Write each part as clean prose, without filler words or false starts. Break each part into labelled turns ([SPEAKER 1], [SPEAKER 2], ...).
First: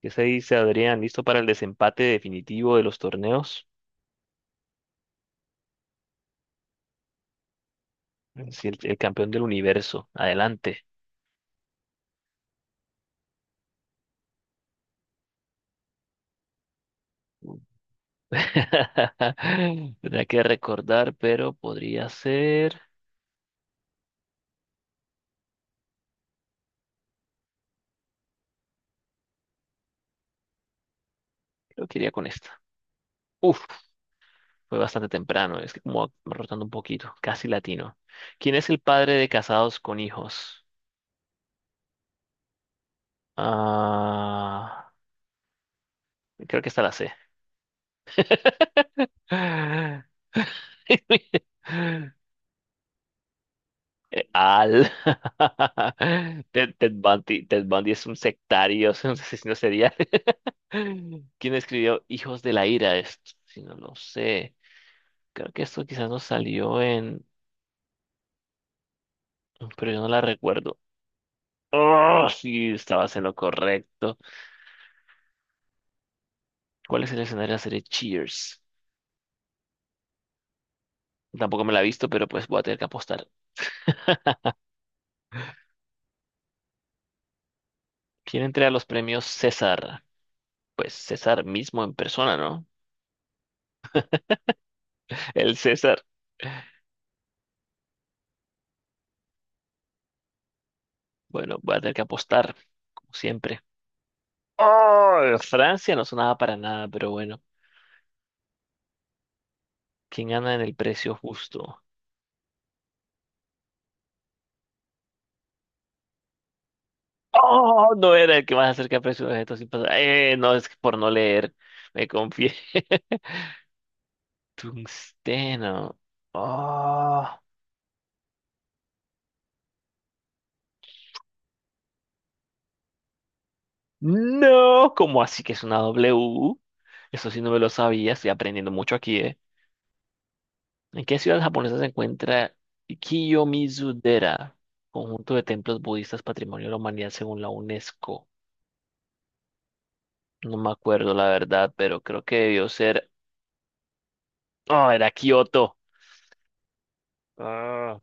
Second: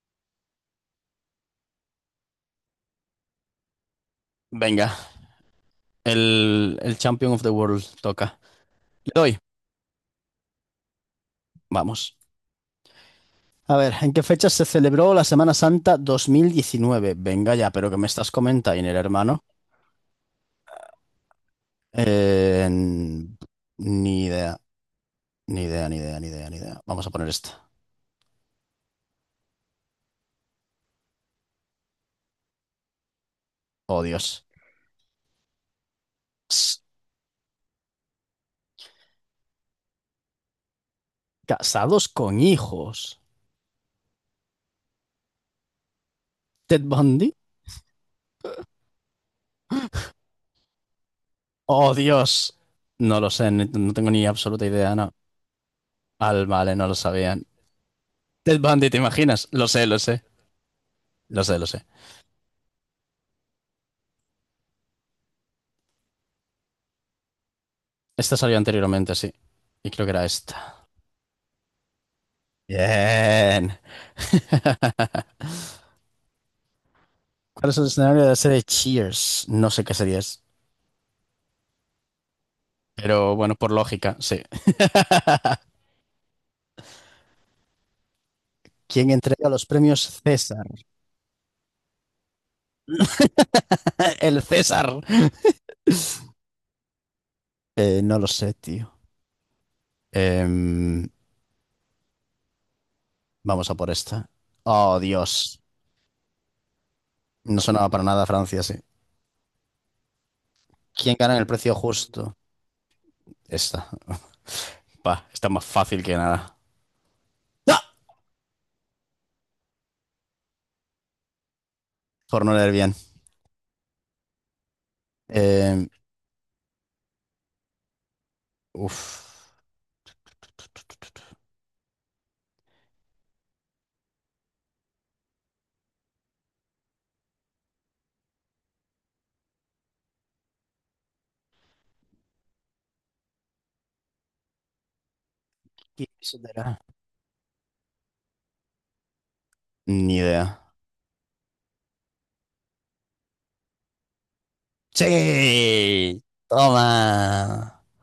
[SPEAKER 1] ¿Qué se dice, Adrián? ¿Listo para el desempate definitivo de los torneos?
[SPEAKER 2] Venga, el Champion of the World toca.
[SPEAKER 1] Sí, el
[SPEAKER 2] Le
[SPEAKER 1] campeón
[SPEAKER 2] doy.
[SPEAKER 1] del universo. Adelante.
[SPEAKER 2] Vamos. A ver, ¿en qué fecha se celebró la Semana Santa 2019? Venga ya, ¿pero que me estás comentando, hermano?
[SPEAKER 1] Tendría que recordar, pero podría
[SPEAKER 2] Eh,
[SPEAKER 1] ser.
[SPEAKER 2] ni idea, ni idea, ni idea, ni idea, ni idea. Vamos a poner esta.
[SPEAKER 1] Creo que iría con esta. Uf,
[SPEAKER 2] Oh, Dios.
[SPEAKER 1] fue bastante temprano. Es que como rotando un
[SPEAKER 2] Ps,
[SPEAKER 1] poquito. Casi latino. ¿Quién es el padre de casados con hijos?
[SPEAKER 2] Casados con hijos.
[SPEAKER 1] Ah, creo que esta
[SPEAKER 2] ¿Ted
[SPEAKER 1] la sé.
[SPEAKER 2] Bundy? Oh, Dios. No lo sé, no tengo ni absoluta
[SPEAKER 1] Al.
[SPEAKER 2] idea, no. Al, vale, no lo
[SPEAKER 1] Ted
[SPEAKER 2] sabían.
[SPEAKER 1] Bundy, Ted Bundy es un
[SPEAKER 2] Ted Bundy,
[SPEAKER 1] sectario,
[SPEAKER 2] ¿te
[SPEAKER 1] es un
[SPEAKER 2] imaginas?
[SPEAKER 1] asesino
[SPEAKER 2] Lo sé,
[SPEAKER 1] serial.
[SPEAKER 2] lo sé. Lo
[SPEAKER 1] ¿Quién
[SPEAKER 2] sé, lo sé.
[SPEAKER 1] escribió Hijos de la Ira? Esto, si no lo sé. Creo que esto quizás nos salió en...
[SPEAKER 2] Esta salió anteriormente, sí. Y
[SPEAKER 1] Pero yo
[SPEAKER 2] creo
[SPEAKER 1] no
[SPEAKER 2] que
[SPEAKER 1] la
[SPEAKER 2] era
[SPEAKER 1] recuerdo.
[SPEAKER 2] esta.
[SPEAKER 1] Oh, sí, estabas en lo
[SPEAKER 2] Bien.
[SPEAKER 1] correcto. ¿Cuál es el escenario de la
[SPEAKER 2] ¿Cuál es
[SPEAKER 1] serie
[SPEAKER 2] el escenario de la
[SPEAKER 1] Cheers?
[SPEAKER 2] serie Cheers? No sé qué serie es.
[SPEAKER 1] Tampoco me la he visto, pero pues voy a tener que apostar.
[SPEAKER 2] Pero bueno, por lógica, sí.
[SPEAKER 1] ¿Quién entrega los
[SPEAKER 2] ¿Quién
[SPEAKER 1] premios
[SPEAKER 2] entrega los premios
[SPEAKER 1] César?
[SPEAKER 2] César?
[SPEAKER 1] Pues César mismo en persona, ¿no?
[SPEAKER 2] El César.
[SPEAKER 1] El César.
[SPEAKER 2] No lo sé, tío. Em,
[SPEAKER 1] Bueno, voy a tener que apostar, como siempre.
[SPEAKER 2] vamos a por esta. Oh,
[SPEAKER 1] Oh,
[SPEAKER 2] Dios.
[SPEAKER 1] Francia no sonaba para nada, pero bueno.
[SPEAKER 2] No sonaba para nada Francia, sí.
[SPEAKER 1] ¿Quién gana en el precio
[SPEAKER 2] ¿Quién gana en el precio
[SPEAKER 1] justo?
[SPEAKER 2] justo? Esta. Pa, está más fácil que nada. ¡Ah!
[SPEAKER 1] Oh, no era el que más acerca al precio de objetos sin pasar. No, es que por no leer. Me
[SPEAKER 2] Por no
[SPEAKER 1] confié.
[SPEAKER 2] leer bien. Em,
[SPEAKER 1] Tungsteno. Oh,
[SPEAKER 2] uf.
[SPEAKER 1] no. ¿Cómo así que es una W? Eso sí no me lo sabía. Estoy aprendiendo mucho aquí, ¿eh? ¿En qué ciudad japonesa se encuentra Kiyomizu-dera? Conjunto de templos
[SPEAKER 2] ¿Quién
[SPEAKER 1] budistas patrimonio de la
[SPEAKER 2] será?
[SPEAKER 1] humanidad según la UNESCO.
[SPEAKER 2] Ni
[SPEAKER 1] No
[SPEAKER 2] idea.
[SPEAKER 1] me acuerdo la verdad, pero creo que debió ser. Oh, era Kioto.
[SPEAKER 2] Sí, toma.
[SPEAKER 1] Ah,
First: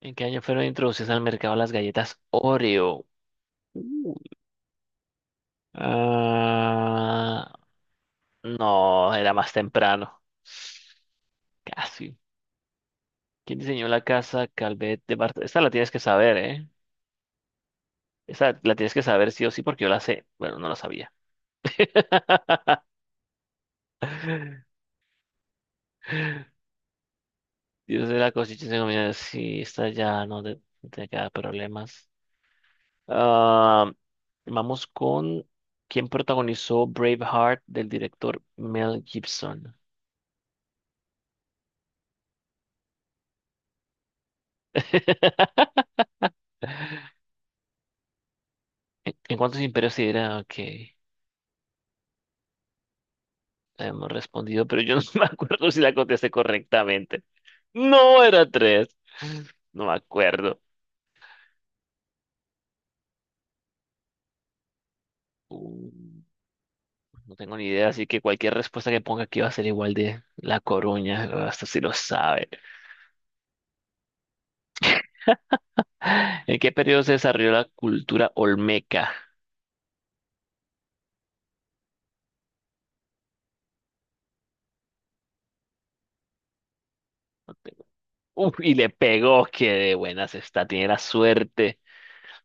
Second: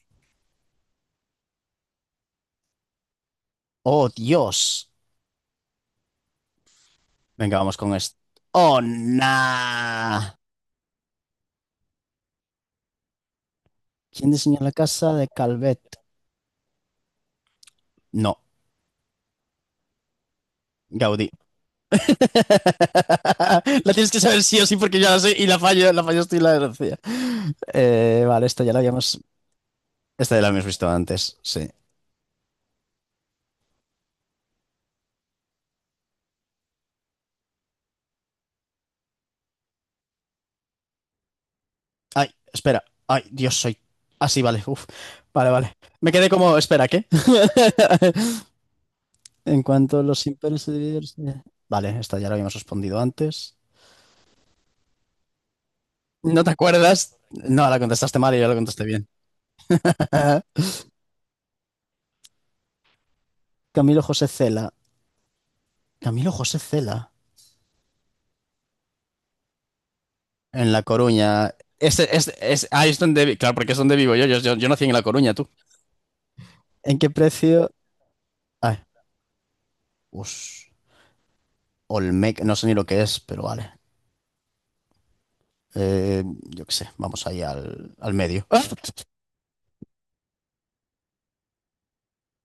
[SPEAKER 1] ¿En qué año fueron introducidas al mercado las galletas Oreo?
[SPEAKER 2] Oh,
[SPEAKER 1] Uy.
[SPEAKER 2] Dios.
[SPEAKER 1] Ah,
[SPEAKER 2] Venga, vamos con esto. Oh,
[SPEAKER 1] no, era más temprano.
[SPEAKER 2] nah.
[SPEAKER 1] Casi. ¿Quién diseñó la
[SPEAKER 2] ¿Quién
[SPEAKER 1] casa
[SPEAKER 2] diseñó la
[SPEAKER 1] Calvet
[SPEAKER 2] casa
[SPEAKER 1] de
[SPEAKER 2] de
[SPEAKER 1] Bart? Esta la
[SPEAKER 2] Calvet?
[SPEAKER 1] tienes que saber, ¿eh?
[SPEAKER 2] No,
[SPEAKER 1] Esta la tienes que saber sí o sí porque yo la sé. Bueno, no la sabía.
[SPEAKER 2] Gaudí. La tienes que saber sí o sí porque ya la sé y la fallo, la fallo, estoy la desgracia.
[SPEAKER 1] Dios de la
[SPEAKER 2] Vale, esta
[SPEAKER 1] cosecha
[SPEAKER 2] ya
[SPEAKER 1] se
[SPEAKER 2] la
[SPEAKER 1] comía.
[SPEAKER 2] habíamos...
[SPEAKER 1] Sí, esta ya
[SPEAKER 2] Esta ya la habíamos visto
[SPEAKER 1] no te queda
[SPEAKER 2] antes, sí.
[SPEAKER 1] problemas. Ah, vamos con quién protagonizó Braveheart del director Mel Gibson.
[SPEAKER 2] Ay, espera. Ay, Dios, soy... Ah, sí, vale. Uf. Vale, vale. Me quedé como... Espera, ¿qué?
[SPEAKER 1] ¿En cuántos
[SPEAKER 2] En
[SPEAKER 1] imperios
[SPEAKER 2] cuanto
[SPEAKER 1] se
[SPEAKER 2] a los
[SPEAKER 1] dirá? Ok,
[SPEAKER 2] imperios se dividen... Vale, esta ya la habíamos respondido antes.
[SPEAKER 1] la hemos respondido, pero yo no me acuerdo si la contesté
[SPEAKER 2] ¿No te acuerdas?
[SPEAKER 1] correctamente.
[SPEAKER 2] No, la contestaste
[SPEAKER 1] No,
[SPEAKER 2] mal y
[SPEAKER 1] era
[SPEAKER 2] yo la contesté
[SPEAKER 1] tres.
[SPEAKER 2] bien.
[SPEAKER 1] No me acuerdo.
[SPEAKER 2] Camilo José Cela.
[SPEAKER 1] Uh,
[SPEAKER 2] Camilo José Cela.
[SPEAKER 1] no tengo ni idea, así que cualquier respuesta que ponga aquí va a ser igual de La
[SPEAKER 2] En La
[SPEAKER 1] Coruña.
[SPEAKER 2] Coruña.
[SPEAKER 1] Hasta si lo
[SPEAKER 2] Es,
[SPEAKER 1] sabe.
[SPEAKER 2] es, ahí es donde... Claro, porque es donde vivo yo. Yo nací en La Coruña, tú.
[SPEAKER 1] ¿En qué
[SPEAKER 2] ¿En
[SPEAKER 1] periodo
[SPEAKER 2] qué
[SPEAKER 1] se desarrolló la
[SPEAKER 2] precio?
[SPEAKER 1] cultura
[SPEAKER 2] Ay,
[SPEAKER 1] olmeca?
[SPEAKER 2] us, Olmec. No sé ni lo que es, pero vale. Eh, yo qué sé. Vamos ahí al medio.
[SPEAKER 1] Uf, y le pegó, que de buenas está, tiene la suerte,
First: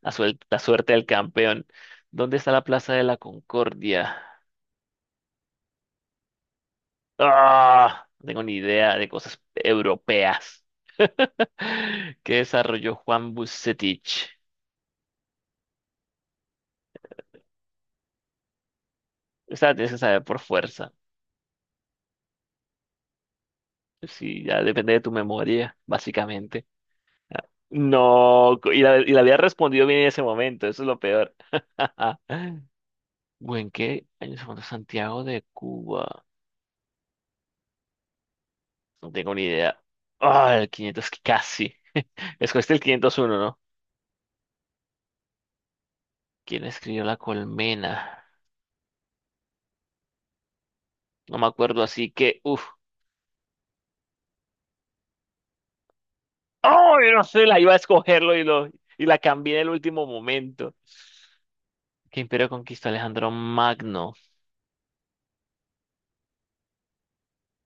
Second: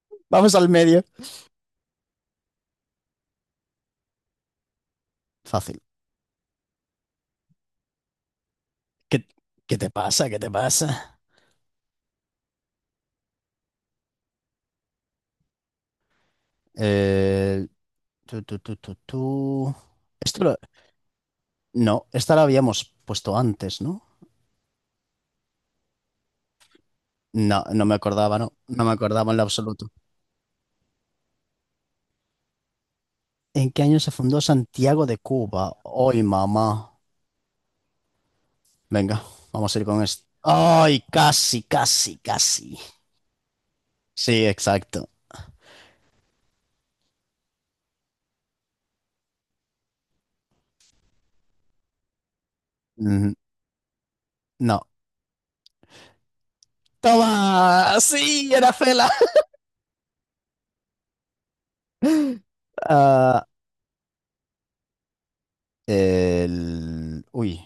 [SPEAKER 2] Vamos
[SPEAKER 1] la
[SPEAKER 2] al
[SPEAKER 1] suerte
[SPEAKER 2] medio.
[SPEAKER 1] del campeón. ¿Dónde está la Plaza de la Concordia?
[SPEAKER 2] Fácil.
[SPEAKER 1] Ah, no tengo ni idea de
[SPEAKER 2] ¿Qué,
[SPEAKER 1] cosas
[SPEAKER 2] qué te pasa? ¿Qué te
[SPEAKER 1] europeas.
[SPEAKER 2] pasa?
[SPEAKER 1] ¿Qué desarrolló Juan Bucetich?
[SPEAKER 2] Eh, Tú, tú, tú, tú,
[SPEAKER 1] Esa la
[SPEAKER 2] tú.
[SPEAKER 1] tienes que saber por
[SPEAKER 2] Esto lo-
[SPEAKER 1] fuerza.
[SPEAKER 2] No, esta la habíamos puesto antes, ¿no?
[SPEAKER 1] Sí, ya depende de tu memoria, básicamente. Ah,
[SPEAKER 2] No, no me acordaba, no.
[SPEAKER 1] no,
[SPEAKER 2] No me
[SPEAKER 1] y la
[SPEAKER 2] acordaba
[SPEAKER 1] había
[SPEAKER 2] en lo
[SPEAKER 1] respondido
[SPEAKER 2] absoluto.
[SPEAKER 1] bien en ese momento, eso es lo peor. ¿O en
[SPEAKER 2] ¿En qué año
[SPEAKER 1] qué
[SPEAKER 2] se
[SPEAKER 1] año
[SPEAKER 2] fundó
[SPEAKER 1] se fundó
[SPEAKER 2] Santiago de
[SPEAKER 1] Santiago de
[SPEAKER 2] Cuba? Hoy,
[SPEAKER 1] Cuba?
[SPEAKER 2] mamá.
[SPEAKER 1] No
[SPEAKER 2] Venga,
[SPEAKER 1] tengo ni
[SPEAKER 2] vamos a
[SPEAKER 1] idea.
[SPEAKER 2] ir con esto.
[SPEAKER 1] Ah, el
[SPEAKER 2] ¡Ay,
[SPEAKER 1] 500, que
[SPEAKER 2] casi,
[SPEAKER 1] casi.
[SPEAKER 2] casi,
[SPEAKER 1] Escogiste
[SPEAKER 2] casi!
[SPEAKER 1] el 501, ¿no?
[SPEAKER 2] Sí, exacto.
[SPEAKER 1] ¿Quién escribió La Colmena? No me acuerdo, así que, uff.
[SPEAKER 2] Mm, no.
[SPEAKER 1] ¡Oh! Yo no sé, la iba a
[SPEAKER 2] ¡Toma!
[SPEAKER 1] escogerlo
[SPEAKER 2] ¡Sí, era
[SPEAKER 1] y
[SPEAKER 2] Fela!
[SPEAKER 1] la cambié en el último momento. ¿Qué imperio conquistó Alejandro
[SPEAKER 2] Ah,
[SPEAKER 1] Magno?
[SPEAKER 2] el...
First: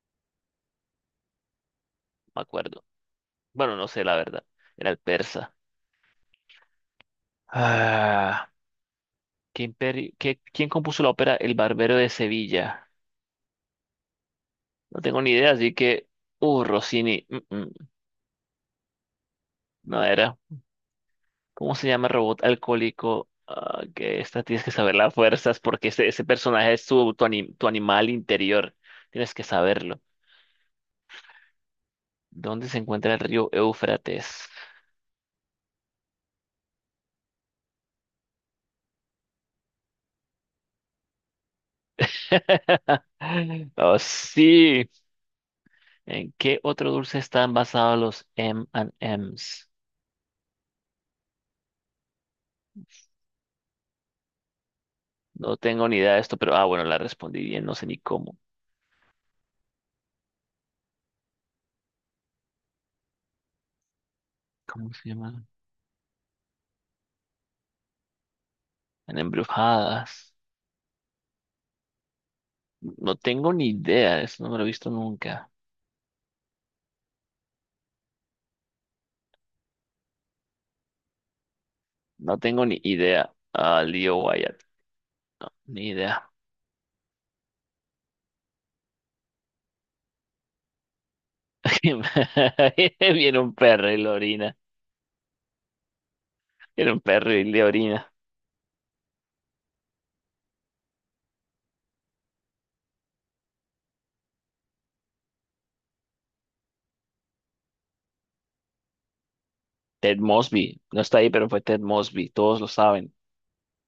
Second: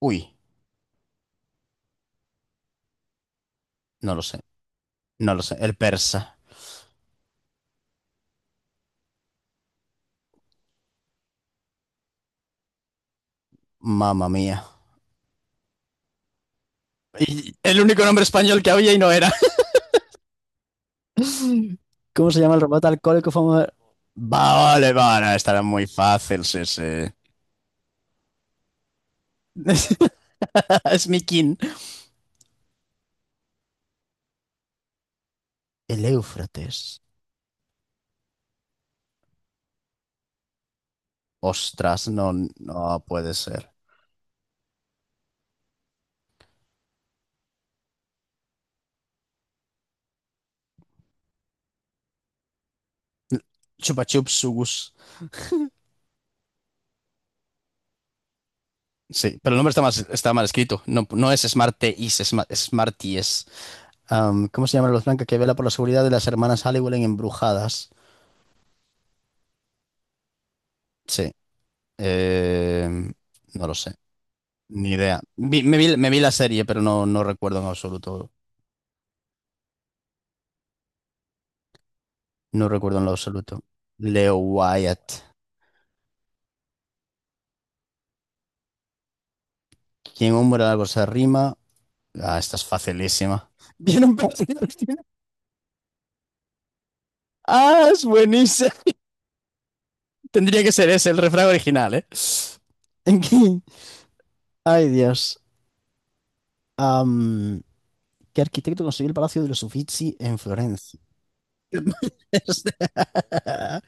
[SPEAKER 2] uy,
[SPEAKER 1] Me acuerdo. Bueno, no sé,
[SPEAKER 2] no
[SPEAKER 1] la
[SPEAKER 2] lo sé,
[SPEAKER 1] verdad. Era el
[SPEAKER 2] no lo
[SPEAKER 1] persa.
[SPEAKER 2] sé. El persa.
[SPEAKER 1] Ah, quién compuso la ópera El Barbero de Sevilla?
[SPEAKER 2] Mamma mía.
[SPEAKER 1] No tengo ni idea, así que, Rossini.
[SPEAKER 2] Y el único nombre español que había y no era.
[SPEAKER 1] No era. ¿Cómo se llama el
[SPEAKER 2] ¿Cómo se
[SPEAKER 1] robot
[SPEAKER 2] llama el robot
[SPEAKER 1] alcohólico?
[SPEAKER 2] alcohólico famoso?
[SPEAKER 1] Ah, que esta tienes que
[SPEAKER 2] Vale,
[SPEAKER 1] saber las
[SPEAKER 2] vale,
[SPEAKER 1] fuerzas
[SPEAKER 2] estará muy
[SPEAKER 1] porque ese
[SPEAKER 2] fácil, sí,
[SPEAKER 1] personaje
[SPEAKER 2] sí.
[SPEAKER 1] es tu, tu animal interior. Tienes que saberlo.
[SPEAKER 2] Es mi
[SPEAKER 1] ¿Dónde se encuentra el río Éufrates?
[SPEAKER 2] El Éufrates. Ostras, no, no puede ser.
[SPEAKER 1] Oh, sí. ¿En qué otro dulce están basados los M and M's?
[SPEAKER 2] Chupa chup sugus.
[SPEAKER 1] No tengo ni idea de esto, pero ah, bueno, la respondí bien, no sé ni cómo.
[SPEAKER 2] Sí, pero el nombre está mal escrito. No, no es Smarties, es Smarties. Am, ¿cómo se llama
[SPEAKER 1] ¿Cómo
[SPEAKER 2] la luz
[SPEAKER 1] se
[SPEAKER 2] blanca que
[SPEAKER 1] llama?
[SPEAKER 2] vela por la seguridad de las hermanas Halliwell en Embrujadas?
[SPEAKER 1] En embrujadas.
[SPEAKER 2] Sí. eh,
[SPEAKER 1] No tengo
[SPEAKER 2] no
[SPEAKER 1] ni
[SPEAKER 2] lo sé.
[SPEAKER 1] idea, eso no me lo he visto
[SPEAKER 2] Ni idea.
[SPEAKER 1] nunca.
[SPEAKER 2] Me vi la serie, pero no, no recuerdo en absoluto.
[SPEAKER 1] No tengo
[SPEAKER 2] No
[SPEAKER 1] ni
[SPEAKER 2] recuerdo en lo
[SPEAKER 1] idea.
[SPEAKER 2] absoluto.
[SPEAKER 1] Ah, Leo
[SPEAKER 2] Leo
[SPEAKER 1] Wyatt,
[SPEAKER 2] Wyatt.
[SPEAKER 1] ni idea.
[SPEAKER 2] ¿Quién hombre algo se arrima? Ah, esta es
[SPEAKER 1] Viene
[SPEAKER 2] facilísima.
[SPEAKER 1] un perro y le
[SPEAKER 2] Bien,
[SPEAKER 1] orina. Viene un perro y le
[SPEAKER 2] Ah, es
[SPEAKER 1] orina.
[SPEAKER 2] buenísima. Tendría que ser ese, el refrán original, ¿eh? ¿En qué? Ay, Dios. Am, ¿qué arquitecto construyó el Palacio de los Uffizi
[SPEAKER 1] Ted
[SPEAKER 2] en
[SPEAKER 1] Mosby. No
[SPEAKER 2] Florencia?
[SPEAKER 1] está ahí, pero fue Ted Mosby. Todos lo saben.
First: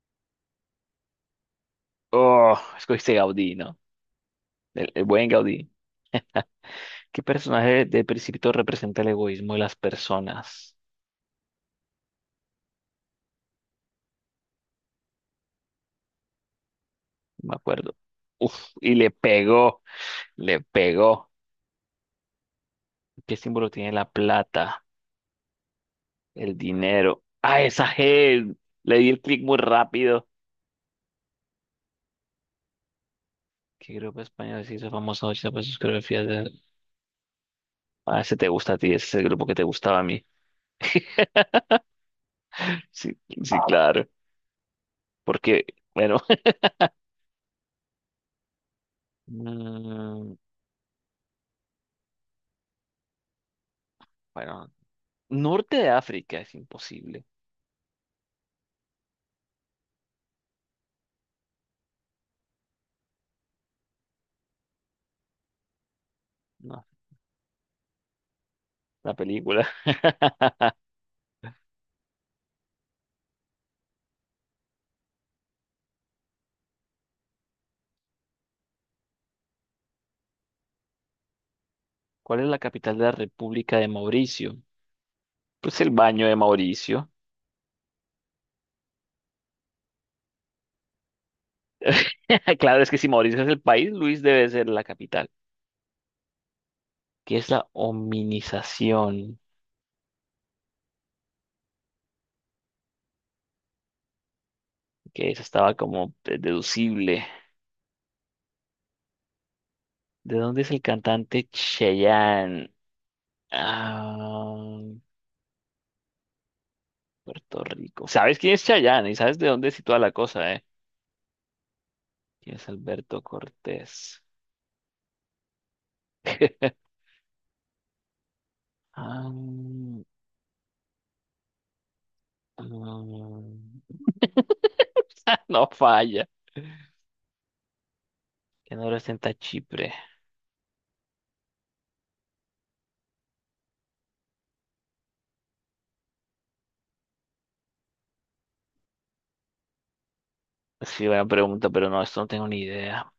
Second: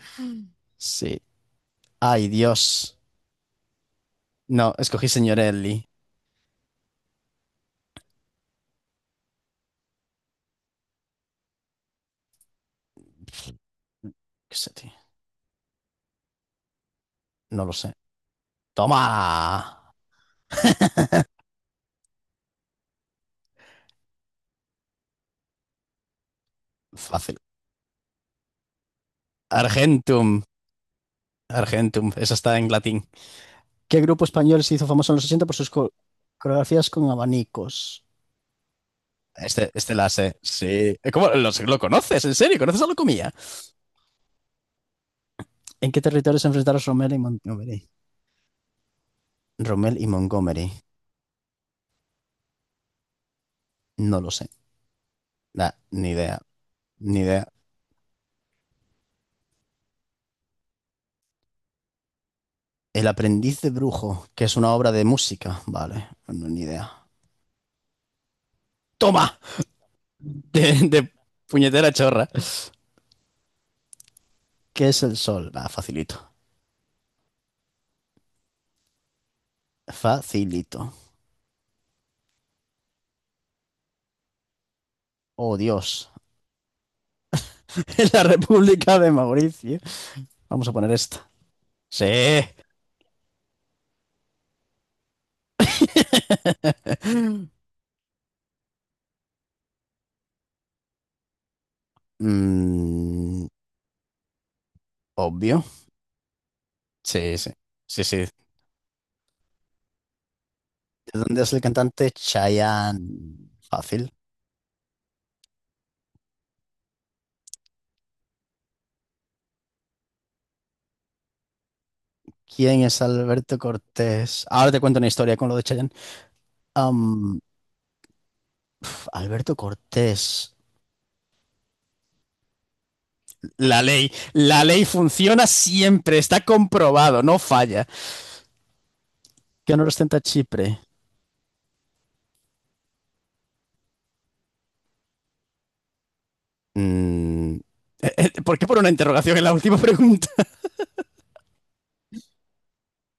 [SPEAKER 2] Sí. Ay,
[SPEAKER 1] Oh,
[SPEAKER 2] Dios.
[SPEAKER 1] escogiste Gaudí, ¿no?
[SPEAKER 2] No,
[SPEAKER 1] El
[SPEAKER 2] escogí
[SPEAKER 1] buen
[SPEAKER 2] señor
[SPEAKER 1] Gaudí.
[SPEAKER 2] Ellie.
[SPEAKER 1] ¿Qué personaje de Principito representa el egoísmo de las personas?
[SPEAKER 2] ¿Qué sé, tío?
[SPEAKER 1] No me
[SPEAKER 2] No lo sé.
[SPEAKER 1] acuerdo. Uf, y le pegó.
[SPEAKER 2] ¡Toma!
[SPEAKER 1] Le pegó. ¿Qué símbolo tiene la plata? El dinero.
[SPEAKER 2] Fácil.
[SPEAKER 1] ¡Ah, esa G! Le di el clic muy rápido.
[SPEAKER 2] Argentum. Argentum. Esa está en latín.
[SPEAKER 1] ¿Qué
[SPEAKER 2] ¿Qué
[SPEAKER 1] grupo
[SPEAKER 2] grupo
[SPEAKER 1] español
[SPEAKER 2] español
[SPEAKER 1] se
[SPEAKER 2] se hizo
[SPEAKER 1] hizo
[SPEAKER 2] famoso en los
[SPEAKER 1] famoso?
[SPEAKER 2] 80
[SPEAKER 1] Noche,
[SPEAKER 2] por
[SPEAKER 1] pues
[SPEAKER 2] sus
[SPEAKER 1] sus coreografías de...
[SPEAKER 2] coreografías con abanicos?
[SPEAKER 1] Ah, ese te gusta a ti, ese es el grupo que te
[SPEAKER 2] Este
[SPEAKER 1] gustaba a
[SPEAKER 2] la
[SPEAKER 1] mí.
[SPEAKER 2] sé. Sí. ¿Cómo lo conoces? ¿En serio? ¿Conoces a
[SPEAKER 1] Sí,
[SPEAKER 2] Locomía?
[SPEAKER 1] sí, claro. Porque,
[SPEAKER 2] ¿En qué
[SPEAKER 1] bueno,
[SPEAKER 2] territorio se enfrentaron Rommel y Montgomery? Rommel y
[SPEAKER 1] mm,
[SPEAKER 2] Montgomery. No lo sé.
[SPEAKER 1] bueno,
[SPEAKER 2] Nah,
[SPEAKER 1] norte de
[SPEAKER 2] ni idea.
[SPEAKER 1] África es
[SPEAKER 2] Ni
[SPEAKER 1] imposible,
[SPEAKER 2] idea. El aprendiz de brujo, que es una obra de música. Vale. No, ni
[SPEAKER 1] ¿no?
[SPEAKER 2] idea.
[SPEAKER 1] La
[SPEAKER 2] ¡Toma!
[SPEAKER 1] película.
[SPEAKER 2] De puñetera chorra. ¿Qué es el sol? Va, facilito. Facilito.
[SPEAKER 1] ¿Cuál es la capital de la República de Mauricio?
[SPEAKER 2] Oh,
[SPEAKER 1] Pues el
[SPEAKER 2] Dios.
[SPEAKER 1] baño de Mauricio.
[SPEAKER 2] En la República de Mauricio. Vamos a poner esta. Sí.
[SPEAKER 1] Claro, es que si Mauricio es el país, Luis debe ser la capital. ¿Qué es la hominización?
[SPEAKER 2] Mm,
[SPEAKER 1] Que eso
[SPEAKER 2] obvio.
[SPEAKER 1] estaba como deducible.
[SPEAKER 2] Sí, sí. Sí, sí. ¿De
[SPEAKER 1] ¿De dónde es el
[SPEAKER 2] dónde
[SPEAKER 1] cantante
[SPEAKER 2] es el cantante
[SPEAKER 1] Cheyenne?
[SPEAKER 2] Chayanne? Fácil.
[SPEAKER 1] Ah, Puerto Rico. ¿Sabes quién es Cheyenne Y sabes de dónde es toda la cosa, ¿eh? ¿Quién es
[SPEAKER 2] ¿Quién es
[SPEAKER 1] Alberto
[SPEAKER 2] Alberto
[SPEAKER 1] Cortés?
[SPEAKER 2] Cortés? Ahora te cuento una historia con lo de Chayanne. Am, uf,
[SPEAKER 1] Ah,
[SPEAKER 2] Alberto
[SPEAKER 1] mm,
[SPEAKER 2] Cortés. La ley. La ley funciona
[SPEAKER 1] no
[SPEAKER 2] siempre.
[SPEAKER 1] falla.
[SPEAKER 2] Está comprobado. No falla.
[SPEAKER 1] ¿Qué no representa
[SPEAKER 2] ¿Qué honor
[SPEAKER 1] Chipre?
[SPEAKER 2] ostenta Chipre? Mm, ¿Por qué por una interrogación en la última pregunta?
[SPEAKER 1] Sí, buena pregunta, pero no, esto no tengo ni idea.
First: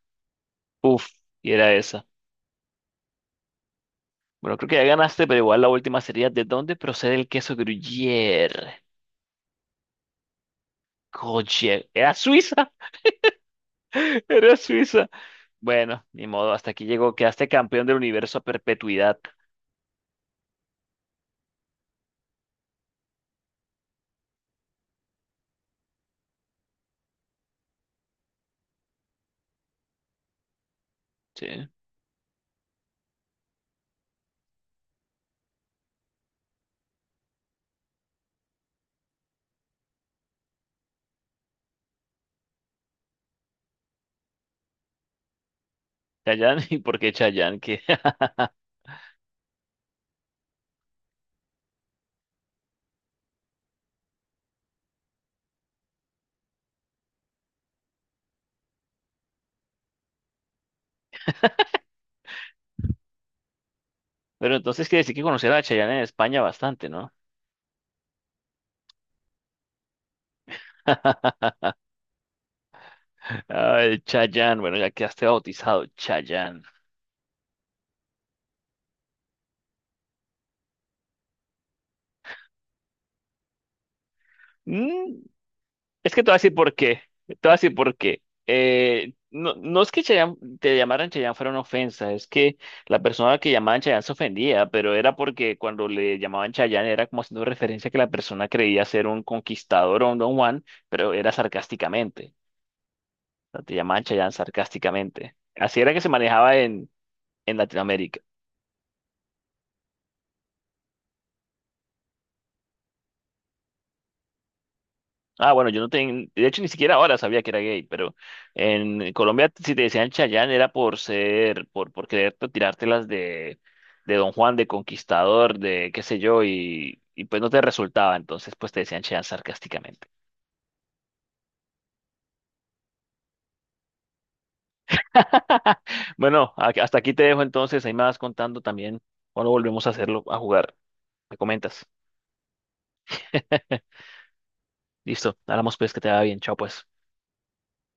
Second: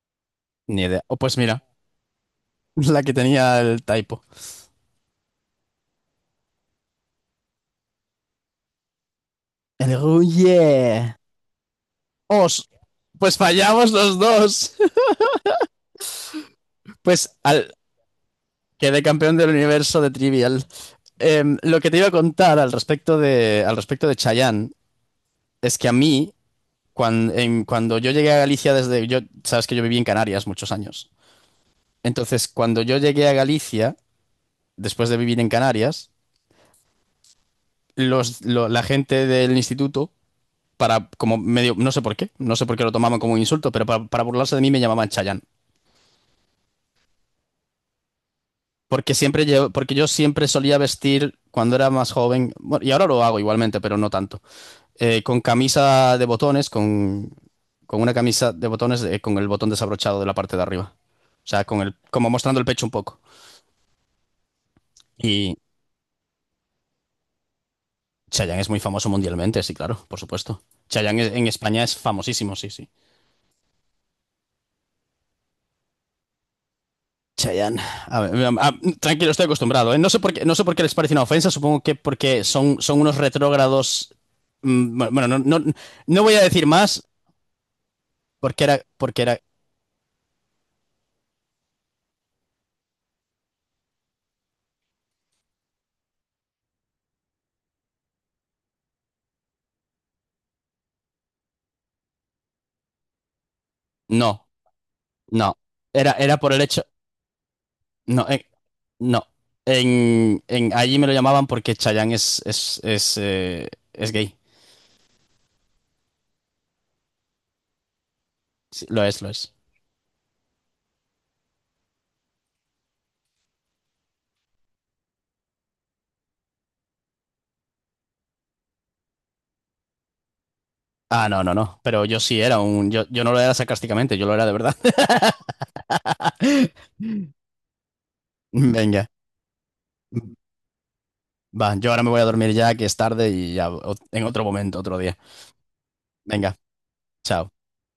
[SPEAKER 2] Ni idea.
[SPEAKER 1] Uf,
[SPEAKER 2] O pues
[SPEAKER 1] y
[SPEAKER 2] mira,
[SPEAKER 1] era esa.
[SPEAKER 2] la que tenía el typo.
[SPEAKER 1] Bueno, creo que ya ganaste, pero igual la última sería ¿de dónde procede el queso Gruyère?
[SPEAKER 2] El oh yeah.
[SPEAKER 1] Gruyère. ¿Era
[SPEAKER 2] Os.
[SPEAKER 1] Suiza?
[SPEAKER 2] Pues fallamos los
[SPEAKER 1] Era
[SPEAKER 2] dos.
[SPEAKER 1] Suiza. Bueno, ni modo, hasta aquí llegó.
[SPEAKER 2] Pues
[SPEAKER 1] Quedaste
[SPEAKER 2] al,
[SPEAKER 1] campeón del universo a
[SPEAKER 2] quedé
[SPEAKER 1] perpetuidad.
[SPEAKER 2] campeón del universo de Trivial. Em, lo que te iba a contar al respecto de Chayanne es que a mí, cuando, cuando yo llegué a Galicia desde... Yo, sabes que yo viví en Canarias muchos años.
[SPEAKER 1] Sí.
[SPEAKER 2] Entonces, cuando yo llegué a Galicia, después de vivir en Canarias, la gente del instituto para como medio, no sé por qué, no sé por qué lo tomaban como un insulto, pero para burlarse de mí me llamaban Chayanne.
[SPEAKER 1] Chayanne, ¿y por qué Chayanne? ¿Qué?
[SPEAKER 2] Porque siempre yo, porque yo siempre solía vestir cuando era más joven, bueno, y ahora lo hago igualmente, pero no tanto, eh, con camisa de botones, con, con una camisa de botones con el botón desabrochado de la parte de arriba. O sea, como mostrando el pecho un poco.
[SPEAKER 1] Pero entonces quiere decir que conocer
[SPEAKER 2] Y
[SPEAKER 1] a Chayanne en España bastante, ¿no?
[SPEAKER 2] Chayanne es muy famoso mundialmente, sí, claro, por supuesto. Chayanne en España es famosísimo, sí, sí.
[SPEAKER 1] Ay, Chayanne, bueno, ya quedaste bautizado, Chayanne.
[SPEAKER 2] Chayanne. A ver, a- tranquilo, estoy acostumbrado, ¿eh? No sé por qué, no sé por qué les parece una ofensa. Supongo que porque son unos retrógrados. Bueno,
[SPEAKER 1] Mm,
[SPEAKER 2] bueno, no, no,
[SPEAKER 1] es que
[SPEAKER 2] no
[SPEAKER 1] te voy a
[SPEAKER 2] voy a
[SPEAKER 1] decir
[SPEAKER 2] decir
[SPEAKER 1] por qué,
[SPEAKER 2] más
[SPEAKER 1] te voy a decir por qué.
[SPEAKER 2] porque era, porque era.
[SPEAKER 1] No, no es que te llamaran Chayanne fuera una ofensa, es que la persona que llamaban Chayanne se ofendía, pero era porque cuando le llamaban Chayanne era como haciendo referencia a que la persona creía ser un conquistador o un Don Juan, pero era sarcásticamente. O sea, te llamaban Chayanne
[SPEAKER 2] No,
[SPEAKER 1] sarcásticamente.
[SPEAKER 2] no.
[SPEAKER 1] Así era que se
[SPEAKER 2] Era, era por
[SPEAKER 1] manejaba
[SPEAKER 2] el hecho.
[SPEAKER 1] en Latinoamérica.
[SPEAKER 2] No, no. Allí me lo llamaban porque Chayanne es gay.
[SPEAKER 1] Ah, bueno, yo no tengo, de hecho ni siquiera ahora sabía que era gay, pero
[SPEAKER 2] Sí, lo
[SPEAKER 1] en
[SPEAKER 2] es, lo
[SPEAKER 1] Colombia
[SPEAKER 2] es.
[SPEAKER 1] si te decían Chayán era por ser, por querer tirártelas de Don Juan, de Conquistador, de qué sé yo, y pues no te resultaba, entonces pues te decían Chayán sarcásticamente.
[SPEAKER 2] Ah, no, no, no. Pero yo sí era un. Yo no lo era sarcásticamente, yo lo era de verdad.
[SPEAKER 1] Bueno, hasta aquí te dejo entonces, ahí me vas contando también
[SPEAKER 2] Venga.
[SPEAKER 1] cuando volvemos a hacerlo, a jugar, me
[SPEAKER 2] Va,
[SPEAKER 1] comentas.
[SPEAKER 2] yo ahora me voy a dormir ya, que es tarde y ya en otro momento, otro día.
[SPEAKER 1] Listo, hablamos pues que te va bien, chao
[SPEAKER 2] Venga,
[SPEAKER 1] pues.
[SPEAKER 2] chao.